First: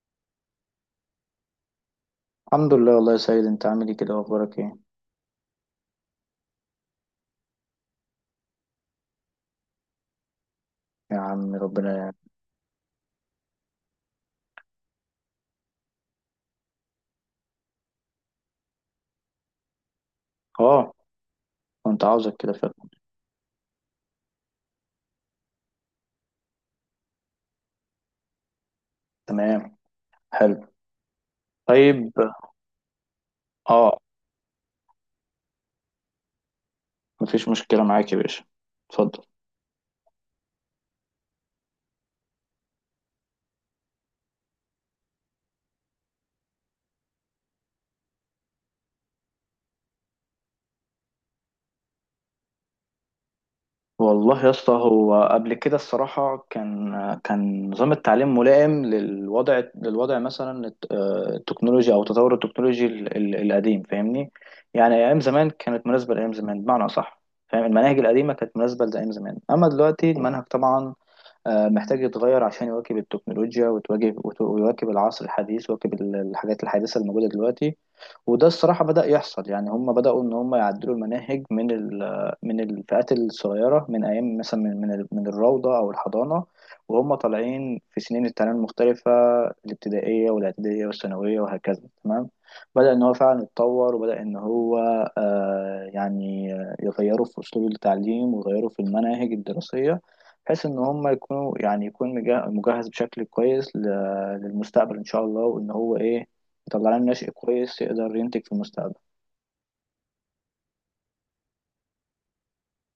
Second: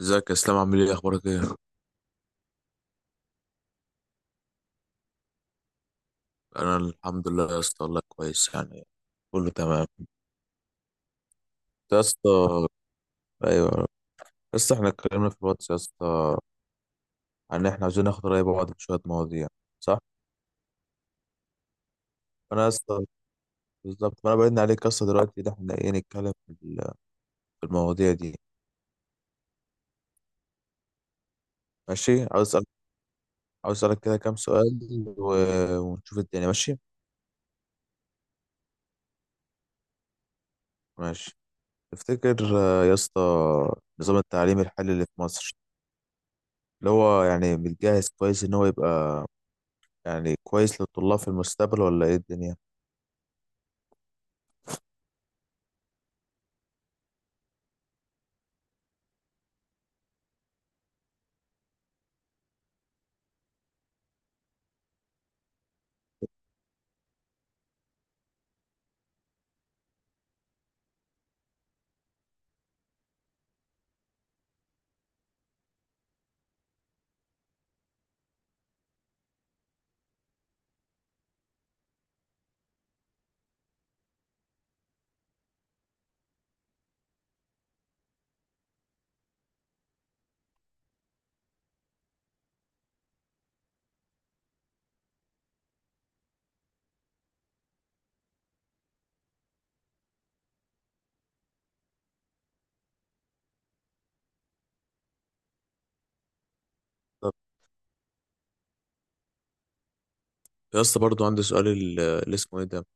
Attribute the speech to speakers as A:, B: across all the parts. A: ازيك يا اسلام؟ عامل ايه؟ اخبارك ايه؟
B: الحمد لله والله يا سيد، انت عامل ايه كده واخبارك ايه؟
A: انا الحمد لله يا اسطى والله كويس يعني. كله تمام.
B: يا عم ربنا
A: يا
B: يعني.
A: اسطى ايوه يا اسطى، احنا اتكلمنا في الواتس يا اسطى، عن ان احنا عاوزين ناخد رأي بعض في شويه مواضيع، صح.
B: اه، كنت عاوزك كده
A: فانا يا
B: فعلا.
A: اسطى بالظبط، فانا بعدنا عليك يا اسطى دلوقتي ده، احنا ايه، نتكلم في المواضيع دي.
B: تمام، حلو، طيب.
A: ماشي، عاوز اسالك، عاوز
B: اه،
A: اسالك كده كام سؤال، ونشوف الدنيا ماشي.
B: مفيش مشكلة معاك يا باشا، اتفضل.
A: ماشي، تفتكر يا اسطى نظام التعليم الحالي اللي في مصر، اللي هو يعني متجهز كويس ان هو يبقى يعني كويس للطلاب في المستقبل، ولا ايه الدنيا؟
B: والله يا اسطى، هو قبل كده الصراحة كان نظام التعليم ملائم للوضع مثلا التكنولوجيا او تطور التكنولوجي القديم، فاهمني. يعني ايام زمان كانت مناسبة لايام زمان بمعنى اصح. فاهم، المناهج القديمة كانت مناسبة لايام زمان، اما دلوقتي المنهج طبعا محتاج يتغير عشان يواكب التكنولوجيا وتواجه ويواكب العصر الحديث ويواكب الحاجات الحديثة الموجودة دلوقتي. وده الصراحة بدأ يحصل يعني، هم بدأوا إن هم يعدلوا المناهج من الفئات الصغيرة، من أيام مثلا من الروضة أو الحضانة. وهم طالعين في سنين التعليم المختلفة: الابتدائية والإعدادية والثانوية وهكذا، تمام. بدأ إن هو فعلا يتطور، وبدأ إن هو يعني يغيروا في أسلوب التعليم ويغيروا في المناهج الدراسية، بحيث إن هم يكونوا يعني يكون مجهز بشكل كويس للمستقبل إن شاء الله. وإن هو إيه، يطلع لنا ناشئ
A: طب
B: كويس يقدر ينتج في المستقبل.
A: يا اسطى برضو عندي سؤال، اللي اسمه ايه ده،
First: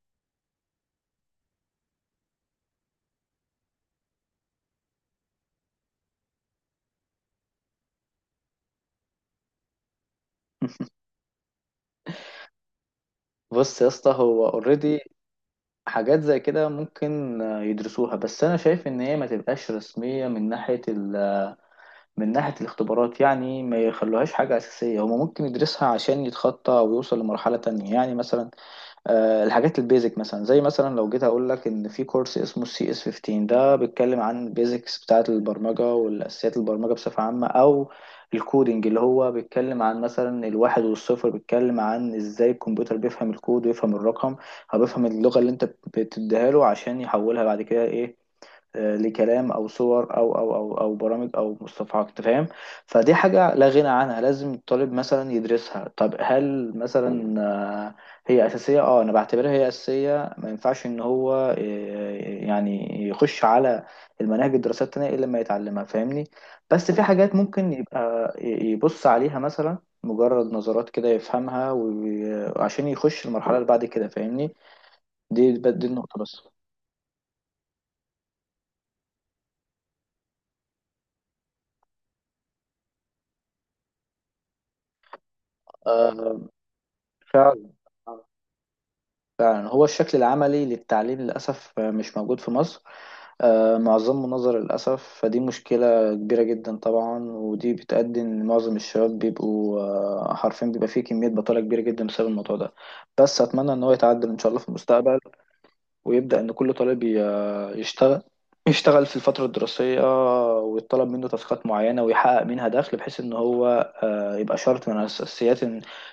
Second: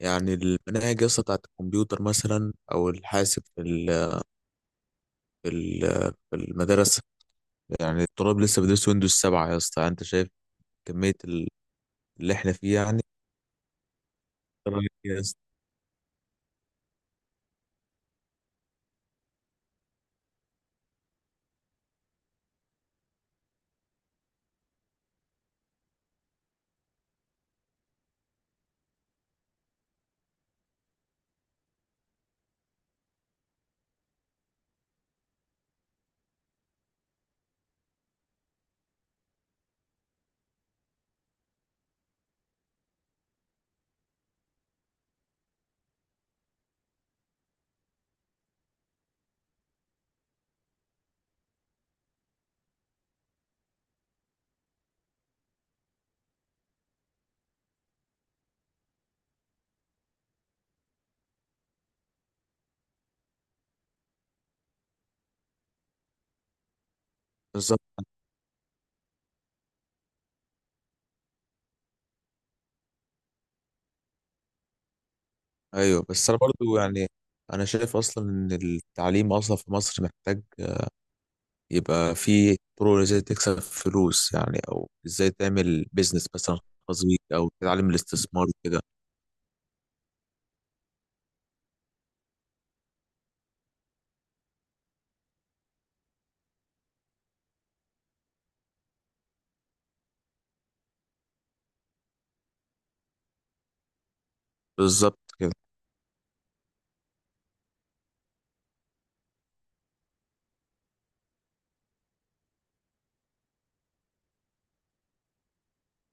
A: يعني المناهج يا اسطى بتاعت الكمبيوتر مثلا، او الحاسب في المدرسه، يعني الطلاب لسه بيدرسوا ويندوز 7 يا اسطى، انت شايف كميه اللي احنا فيه يعني؟
B: بص يا اسطى، هو
A: طبعاً
B: اوريدي
A: يا اسطى.
B: حاجات زي كده ممكن يدرسوها، بس انا شايف ان هي ما تبقاش رسميه من ناحيه من ناحيه الاختبارات يعني، ما يخلوهاش حاجه اساسيه. هما ممكن يدرسها عشان يتخطى ويوصل لمرحله تانية يعني، مثلا الحاجات البيزك. مثلا زي مثلا لو جيت اقول لك ان في كورس اسمه CS 15، ده بيتكلم عن البيزكس بتاعه البرمجه والاساسيات البرمجه بصفه عامه، او الكودينج اللي هو بيتكلم عن مثلا الواحد والصفر، بيتكلم عن ازاي الكمبيوتر بيفهم الكود ويفهم الرقم، او بيفهم اللغه اللي انت بتديها له عشان يحولها بعد كده ايه، لكلام او صور او برامج او مصطلحات، انت فاهم. فدي حاجه لا غنى عنها، لازم الطالب مثلا يدرسها. طب هل مثلا آه، هي اساسيه؟ اه، انا بعتبرها هي اساسيه. ما ينفعش ان هو آه، يعني يخش على المناهج الدراسات التانية الا لما يتعلمها، فاهمني. بس في حاجات ممكن
A: بالظبط.
B: يبقى يبص عليها مثلا مجرد نظرات كده يفهمها وعشان يخش المرحله اللي بعد كده، فاهمني. دي
A: ايوه
B: النقطه
A: بس انا
B: بس.
A: برضو يعني، انا شايف اصلا ان التعليم اصلا في مصر محتاج يبقى في طرق ازاي تكسب فلوس يعني، او ازاي تعمل بيزنس
B: آه،
A: مثلا خاص بيك، او
B: فعلا
A: تتعلم الاستثمار كده.
B: فعلا، هو الشكل العملي للتعليم للأسف مش موجود في مصر. معظمه نظر للأسف. فدي مشكلة كبيرة جدا طبعا، ودي بتؤدي إن معظم الشباب بيبقوا حرفيا بيبقى فيه كمية بطالة كبيرة جدا بسبب الموضوع ده. بس أتمنى إن هو يتعدل إن شاء الله في المستقبل،
A: بالظبط كده.
B: ويبدأ إن كل طالب يشتغل. يشتغل في الفترة الدراسية ويطلب منه تاسكات معينة ويحقق منها دخل، بحيث إن هو يبقى شرط من أساسيات،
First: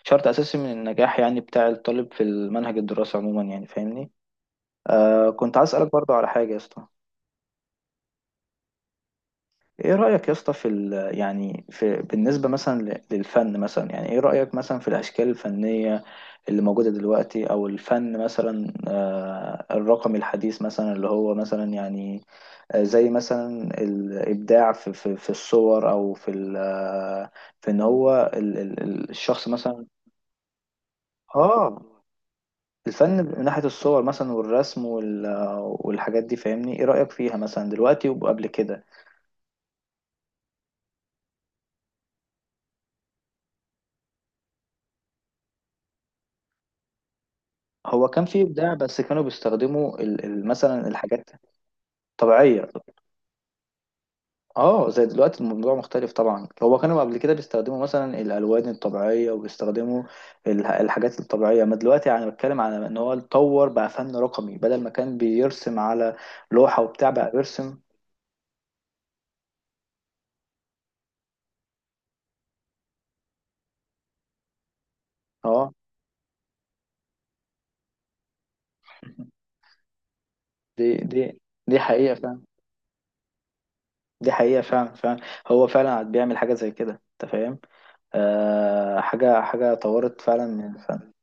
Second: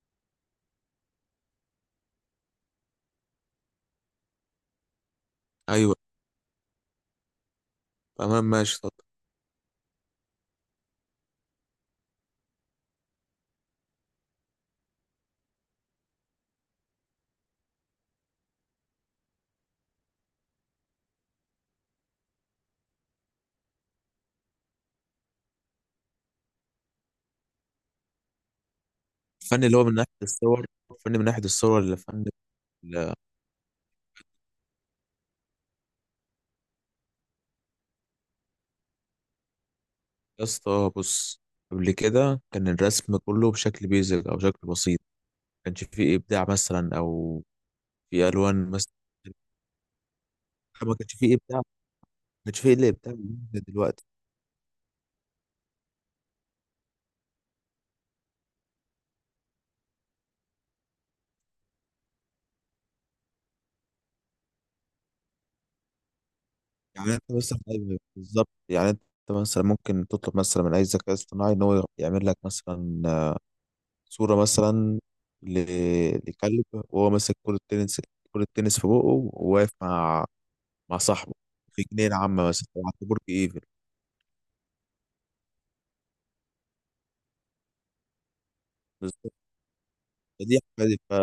B: شرط أساسي من النجاح يعني بتاع الطالب في المنهج الدراسي عموما يعني، فاهمني. كنت عايز أسألك
A: ايوه
B: برضه على حاجة يا اسطى.
A: تمام ماشي. طب
B: إيه رأيك يا اسطى في ال يعني في بالنسبة مثلا للفن مثلا؟ يعني إيه رأيك مثلا في الأشكال الفنية اللي موجودة دلوقتي، أو الفن مثلا الرقمي الحديث، مثلا اللي هو مثلا يعني زي مثلا الابداع في الصور، او في في ان هو الشخص
A: الفن اللي هو
B: مثلا.
A: من ناحيه الصور، الفن من ناحيه الصور
B: اه،
A: اللي فن ال-
B: الفن من ناحيه الصور مثلا، والرسم والحاجات دي، فاهمني، ايه رايك فيها مثلا دلوقتي وقبل كده؟
A: يا اسطى بص، قبل كده كان الرسم كله بشكل بيزك او شكل بسيط، ما كانش فيه ابداع مثلا، او
B: هو كان
A: في
B: فيه
A: الوان
B: ابداع،
A: مثلا،
B: بس كانوا بيستخدموا مثلا
A: ما كانش
B: الحاجات
A: فيه ابداع، ما كانش
B: طبيعيه.
A: فيه الا ابداع دلوقتي.
B: اه زي دلوقتي الموضوع مختلف طبعا. هو كانوا قبل كده بيستخدموا مثلا الالوان الطبيعيه، وبيستخدموا الحاجات الطبيعيه. ما دلوقتي يعني بتكلم على ان هو اتطور بقى فن رقمي، بدل ما كان بيرسم على لوحه وبتاع
A: يعني انت
B: بقى
A: مثلا،
B: بيرسم.
A: ايوه بالظبط، يعني انت مثلا ممكن تطلب مثلا من اي ذكاء اصطناعي ان هو يعمل لك مثلا صوره مثلا،
B: اه،
A: لكلب وهو ماسك كرة تنس، كرة تنس في بقه، وواقف مع
B: دي
A: مع
B: دي
A: صاحبه
B: دي
A: في
B: حقيقه
A: جنينة
B: فعلا.
A: عامة مثلا، أو عند برج ايفل.
B: دي حقيقه فعلا فعلا. هو فعلا بيعمل حاجه زي كده، انت فاهم. آه،
A: بالظبط.
B: حاجه طورت فعلا
A: فدي
B: من
A: حاجة-
B: الفن.
A: ف-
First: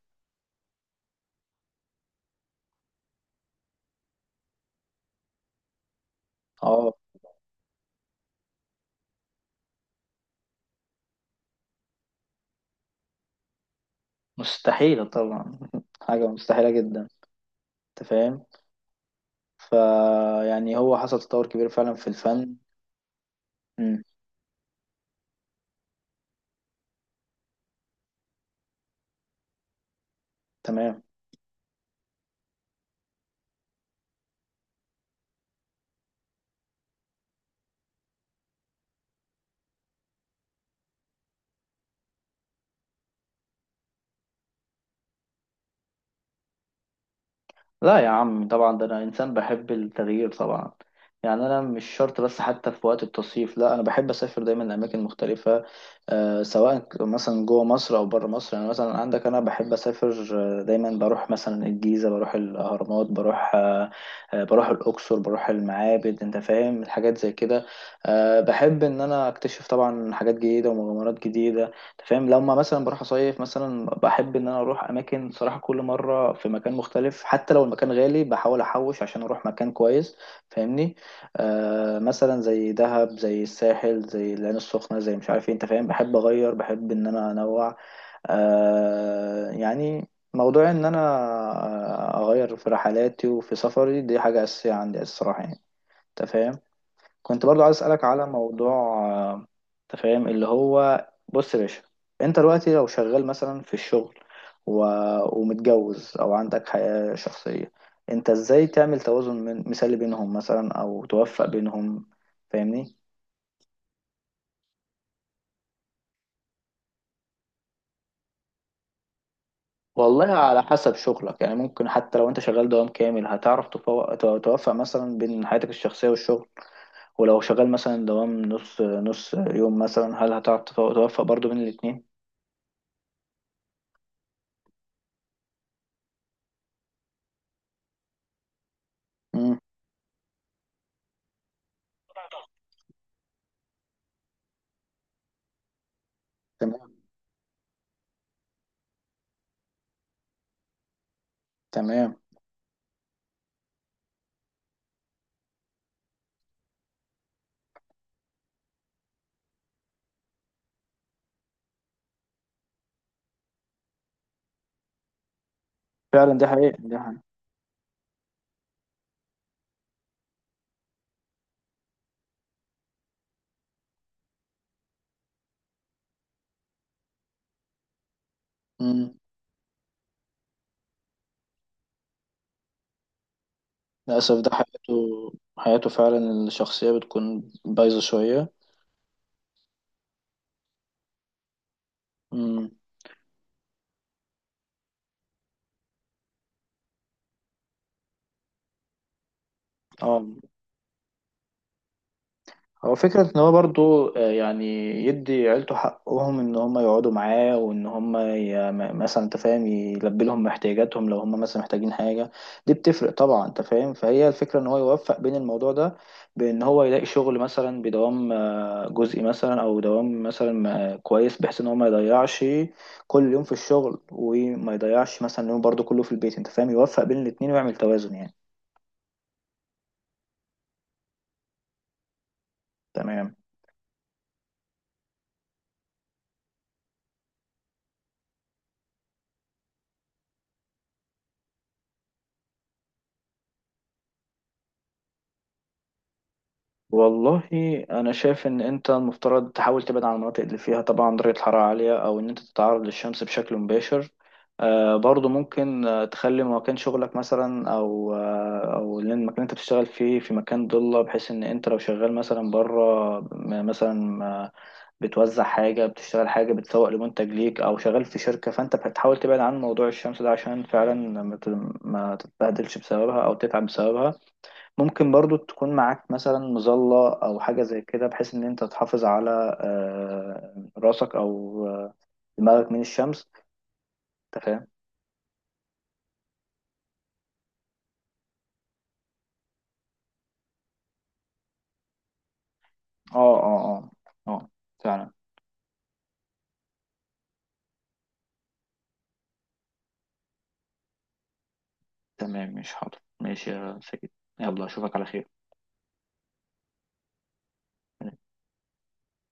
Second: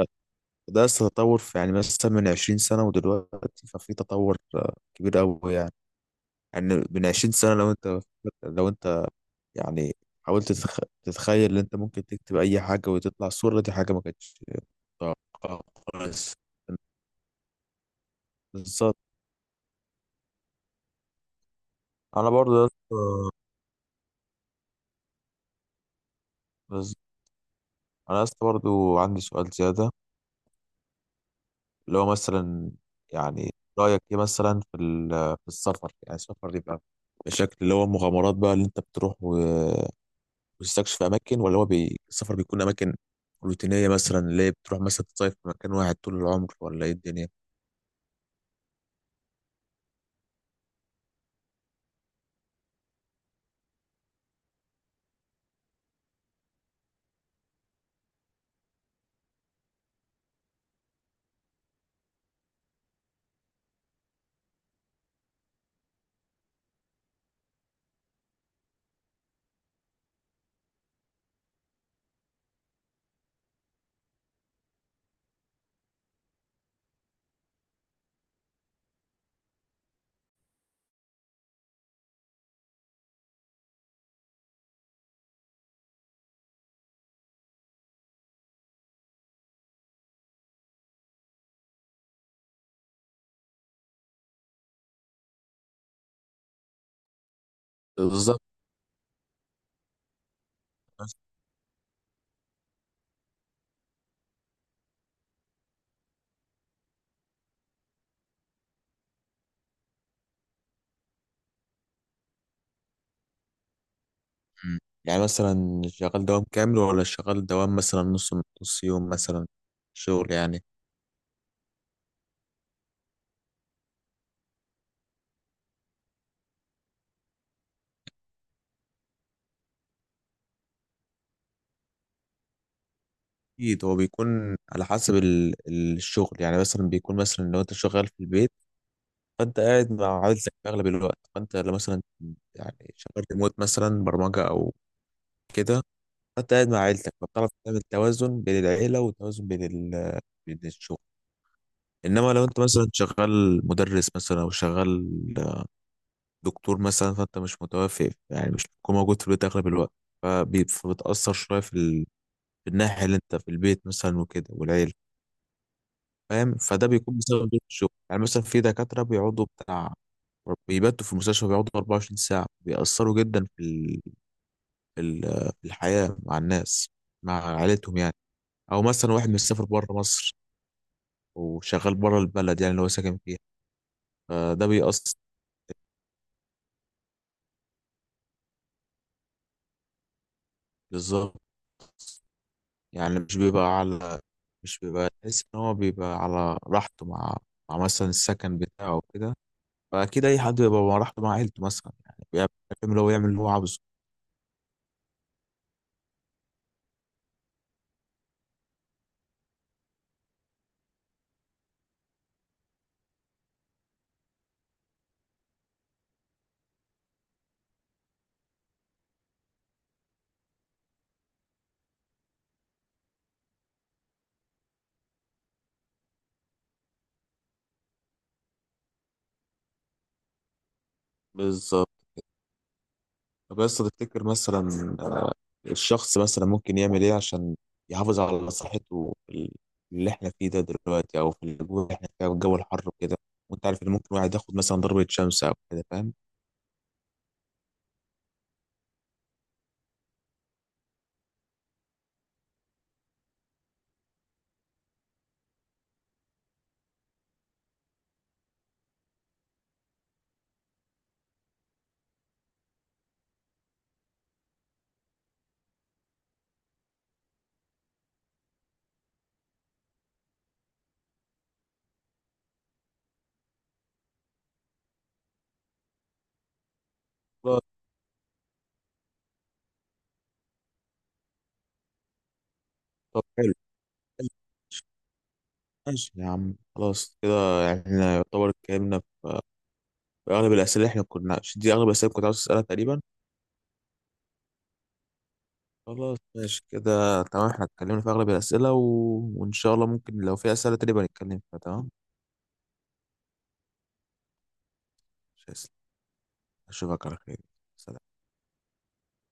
A: فده لسه تطور في يعني مثلا من 20 سنة ودلوقتي، ففي تطور كبير قوي يعني. يعني
B: اه
A: من 20 سنة، لو انت لو انت يعني تتخيل ان انت ممكن تكتب اي حاجه وتطلع الصوره، دي حاجه ما كانتش
B: مستحيله طبعا
A: متوقعة
B: حاجه
A: خالص.
B: مستحيله جدا، انت فاهم.
A: بالظبط.
B: فيعني هو حصل تطور كبير فعلا في
A: انا
B: الفن.
A: برضو يا اسطى-
B: مم.
A: بز- انا لسه برضو عندي سؤال زياده،
B: تمام.
A: اللي هو مثلا يعني رايك ايه مثلا في السفر، يعني السفر يبقى بشكل اللي هو مغامرات بقى، اللي انت بتروح وتستكشف اماكن، السفر بيكون اماكن روتينيه مثلا، اللي هي بتروح مثلا تصيف في مكان واحد طول العمر، ولا ايه الدنيا؟
B: لا يا عم، طبعا ده انا انسان بحب التغيير طبعا. يعني انا مش شرط، بس حتى في وقت التصيف لا، انا بحب اسافر دايما لاماكن مختلفه. آه، سواء مثلا جوه مصر او بره مصر. يعني مثلا عندك، انا بحب اسافر دايما. بروح مثلا الجيزه، بروح الاهرامات، بروح بروح الاقصر، بروح المعابد، انت فاهم، الحاجات زي كده. آه، بحب ان انا اكتشف طبعا حاجات جديده ومغامرات جديده. أنت فاهم، لما مثلا بروح اصيف مثلا، بحب ان انا اروح اماكن صراحه كل مره في مكان مختلف. حتى لو المكان غالي بحاول احوش عشان اروح مكان كويس، فاهمني. آه، مثلا زي دهب، زي الساحل، زي العين السخنه، زي مش عارف ايه، انت فاهم. بحب اغير، بحب ان انا انوع، يعني موضوع ان انا اغير في رحلاتي وفي سفري. دي حاجه اساسيه عندي الصراحه يعني، انت فاهم. كنت برضو عايز اسالك على
A: بالظبط.
B: موضوع، آه، انت فاهم، اللي هو بص يا باشا، انت دلوقتي لو شغال مثلا في الشغل و... ومتجوز او عندك حياة شخصية، انت ازاي تعمل توازن مثالي بينهم مثلا او توفق بينهم، فاهمني؟
A: مم. يعني مثلا شغال دوام كامل، ولا شغال دوام مثلا نص، نص يوم مثلا،
B: والله
A: شغل
B: على
A: يعني.
B: حسب شغلك يعني. ممكن حتى لو انت شغال دوام كامل هتعرف توفق مثلا بين حياتك الشخصية والشغل. ولو شغال مثلا دوام نص نص يوم مثلا، هل هتعرف توفق برضو بين الاتنين؟
A: اكيد هو بيكون على حسب الشغل، يعني مثلا بيكون مثلا لو انت شغال في البيت،
B: مم.
A: فانت قاعد مع عائلتك في اغلب الوقت، فانت لو مثلا يعني شغال ريموت مثلا، برمجة او كده، فانت قاعد مع
B: تمام.
A: عائلتك فبتعرف تعمل توازن بين العيلة، وتوازن بين ال- بين الشغل.
B: تمام،
A: انما لو انت مثلا شغال مدرس مثلا، او شغال دكتور مثلا، فانت مش متوافق، يعني مش بتكون موجود في البيت اغلب الوقت، فبتأثر شوية في الناحية اللي انت في البيت مثلا وكده والعيلة،
B: فعلا، دي
A: فاهم.
B: حقيقة
A: فده
B: دي
A: بيكون
B: حقيقة.
A: بسبب ضغط الشغل، يعني مثلا في دكاترة بيقعدوا بتاع، بيباتوا في المستشفى، بيقعدوا 24 ساعة، بيأثروا جدا في ال... في الحياة مع الناس، مع عائلتهم يعني. أو مثلا
B: مم.
A: واحد مسافر بره مصر، وشغال بره البلد يعني اللي هو ساكن فيها،
B: للأسف ده
A: فده
B: حياته.
A: بيأثر.
B: حياته فعلا الشخصية بتكون بايظة شوية.
A: بالظبط.
B: مم.
A: يعني مش بيبقى على مش بيبقى تحس ان هو بيبقى على راحته مع مع مثلا السكن بتاعه وكده.
B: اه،
A: فاكيد اي حد بيبقى على راحته مع عيلته مثلا، يعني بيعمل
B: هو
A: اللي هو
B: فكرة
A: يعمل
B: ان
A: اللي هو
B: هو
A: عاوزه.
B: برضو يعني يدي عيلته حقهم ان هم يقعدوا معاه، وان هم مثلا، انت فاهم، يلبي لهم احتياجاتهم لو هم مثلا محتاجين حاجة. دي بتفرق طبعا، انت فاهم. فهي الفكرة ان هو يوفق بين الموضوع ده، بان هو يلاقي شغل مثلا بدوام جزئي مثلا، او دوام مثلا كويس، بحيث ان هو ما يضيعش كل يوم في الشغل، وما يضيعش مثلا يوم برضو كله في البيت، انت فاهم، يوفق بين الاتنين ويعمل توازن يعني.
A: بالظبط.
B: تمام.
A: طب بس تفتكر مثلا، آه، الشخص مثلا ممكن يعمل ايه عشان يحافظ على صحته في اللي احنا فيه ده دلوقتي، او في الجو اللي احنا فيه، أو الجو الحر وكده، وانت عارف ان ممكن واحد ياخد مثلا ضربة شمس او كده، فاهم.
B: والله، انا شايف ان انت المفترض تحاول تبعد عن المناطق اللي فيها طبعا درجة حرارة عالية، او ان انت تتعرض للشمس بشكل مباشر. آه برضو ممكن تخلي مكان شغلك مثلا، او او لأن المكان اللي انت بتشتغل فيه في مكان ضلة. بحيث ان انت لو شغال مثلا بره، مثلا بتوزع حاجة، بتشتغل حاجة، بتسوق لمنتج ليك، او شغال في شركة، فانت بتحاول تبعد عن موضوع الشمس ده عشان فعلا ما تت- ما تتبهدلش بسببها او تتعب بسببها. ممكن برضو تكون معاك مثلا مظلة أو حاجة
A: خلاص،
B: زي كده، بحيث إن أنت تحافظ على راسك أو دماغك من
A: طب
B: الشمس.
A: حلو، حلو،
B: أنت فاهم؟
A: ماشي يا عم، خلاص كده، يعني احنا يعتبر اتكلمنا اغلب الاسئله اللي احنا كنا، دي اغلب الاسئله اللي كنت عاوز اسالها تقريبا.
B: أه أه أه أه، فعلا.
A: خلاص ماشي كده تمام، احنا اتكلمنا في اغلب الاسئله، وان شاء الله ممكن لو في اسئله تانية بقى نتكلم فيها. تمام
B: تمام، مش حاضر، ماشي يا سيد. يلا أشوفك على خير.
A: ماشي، اشوفك على خير. سلام.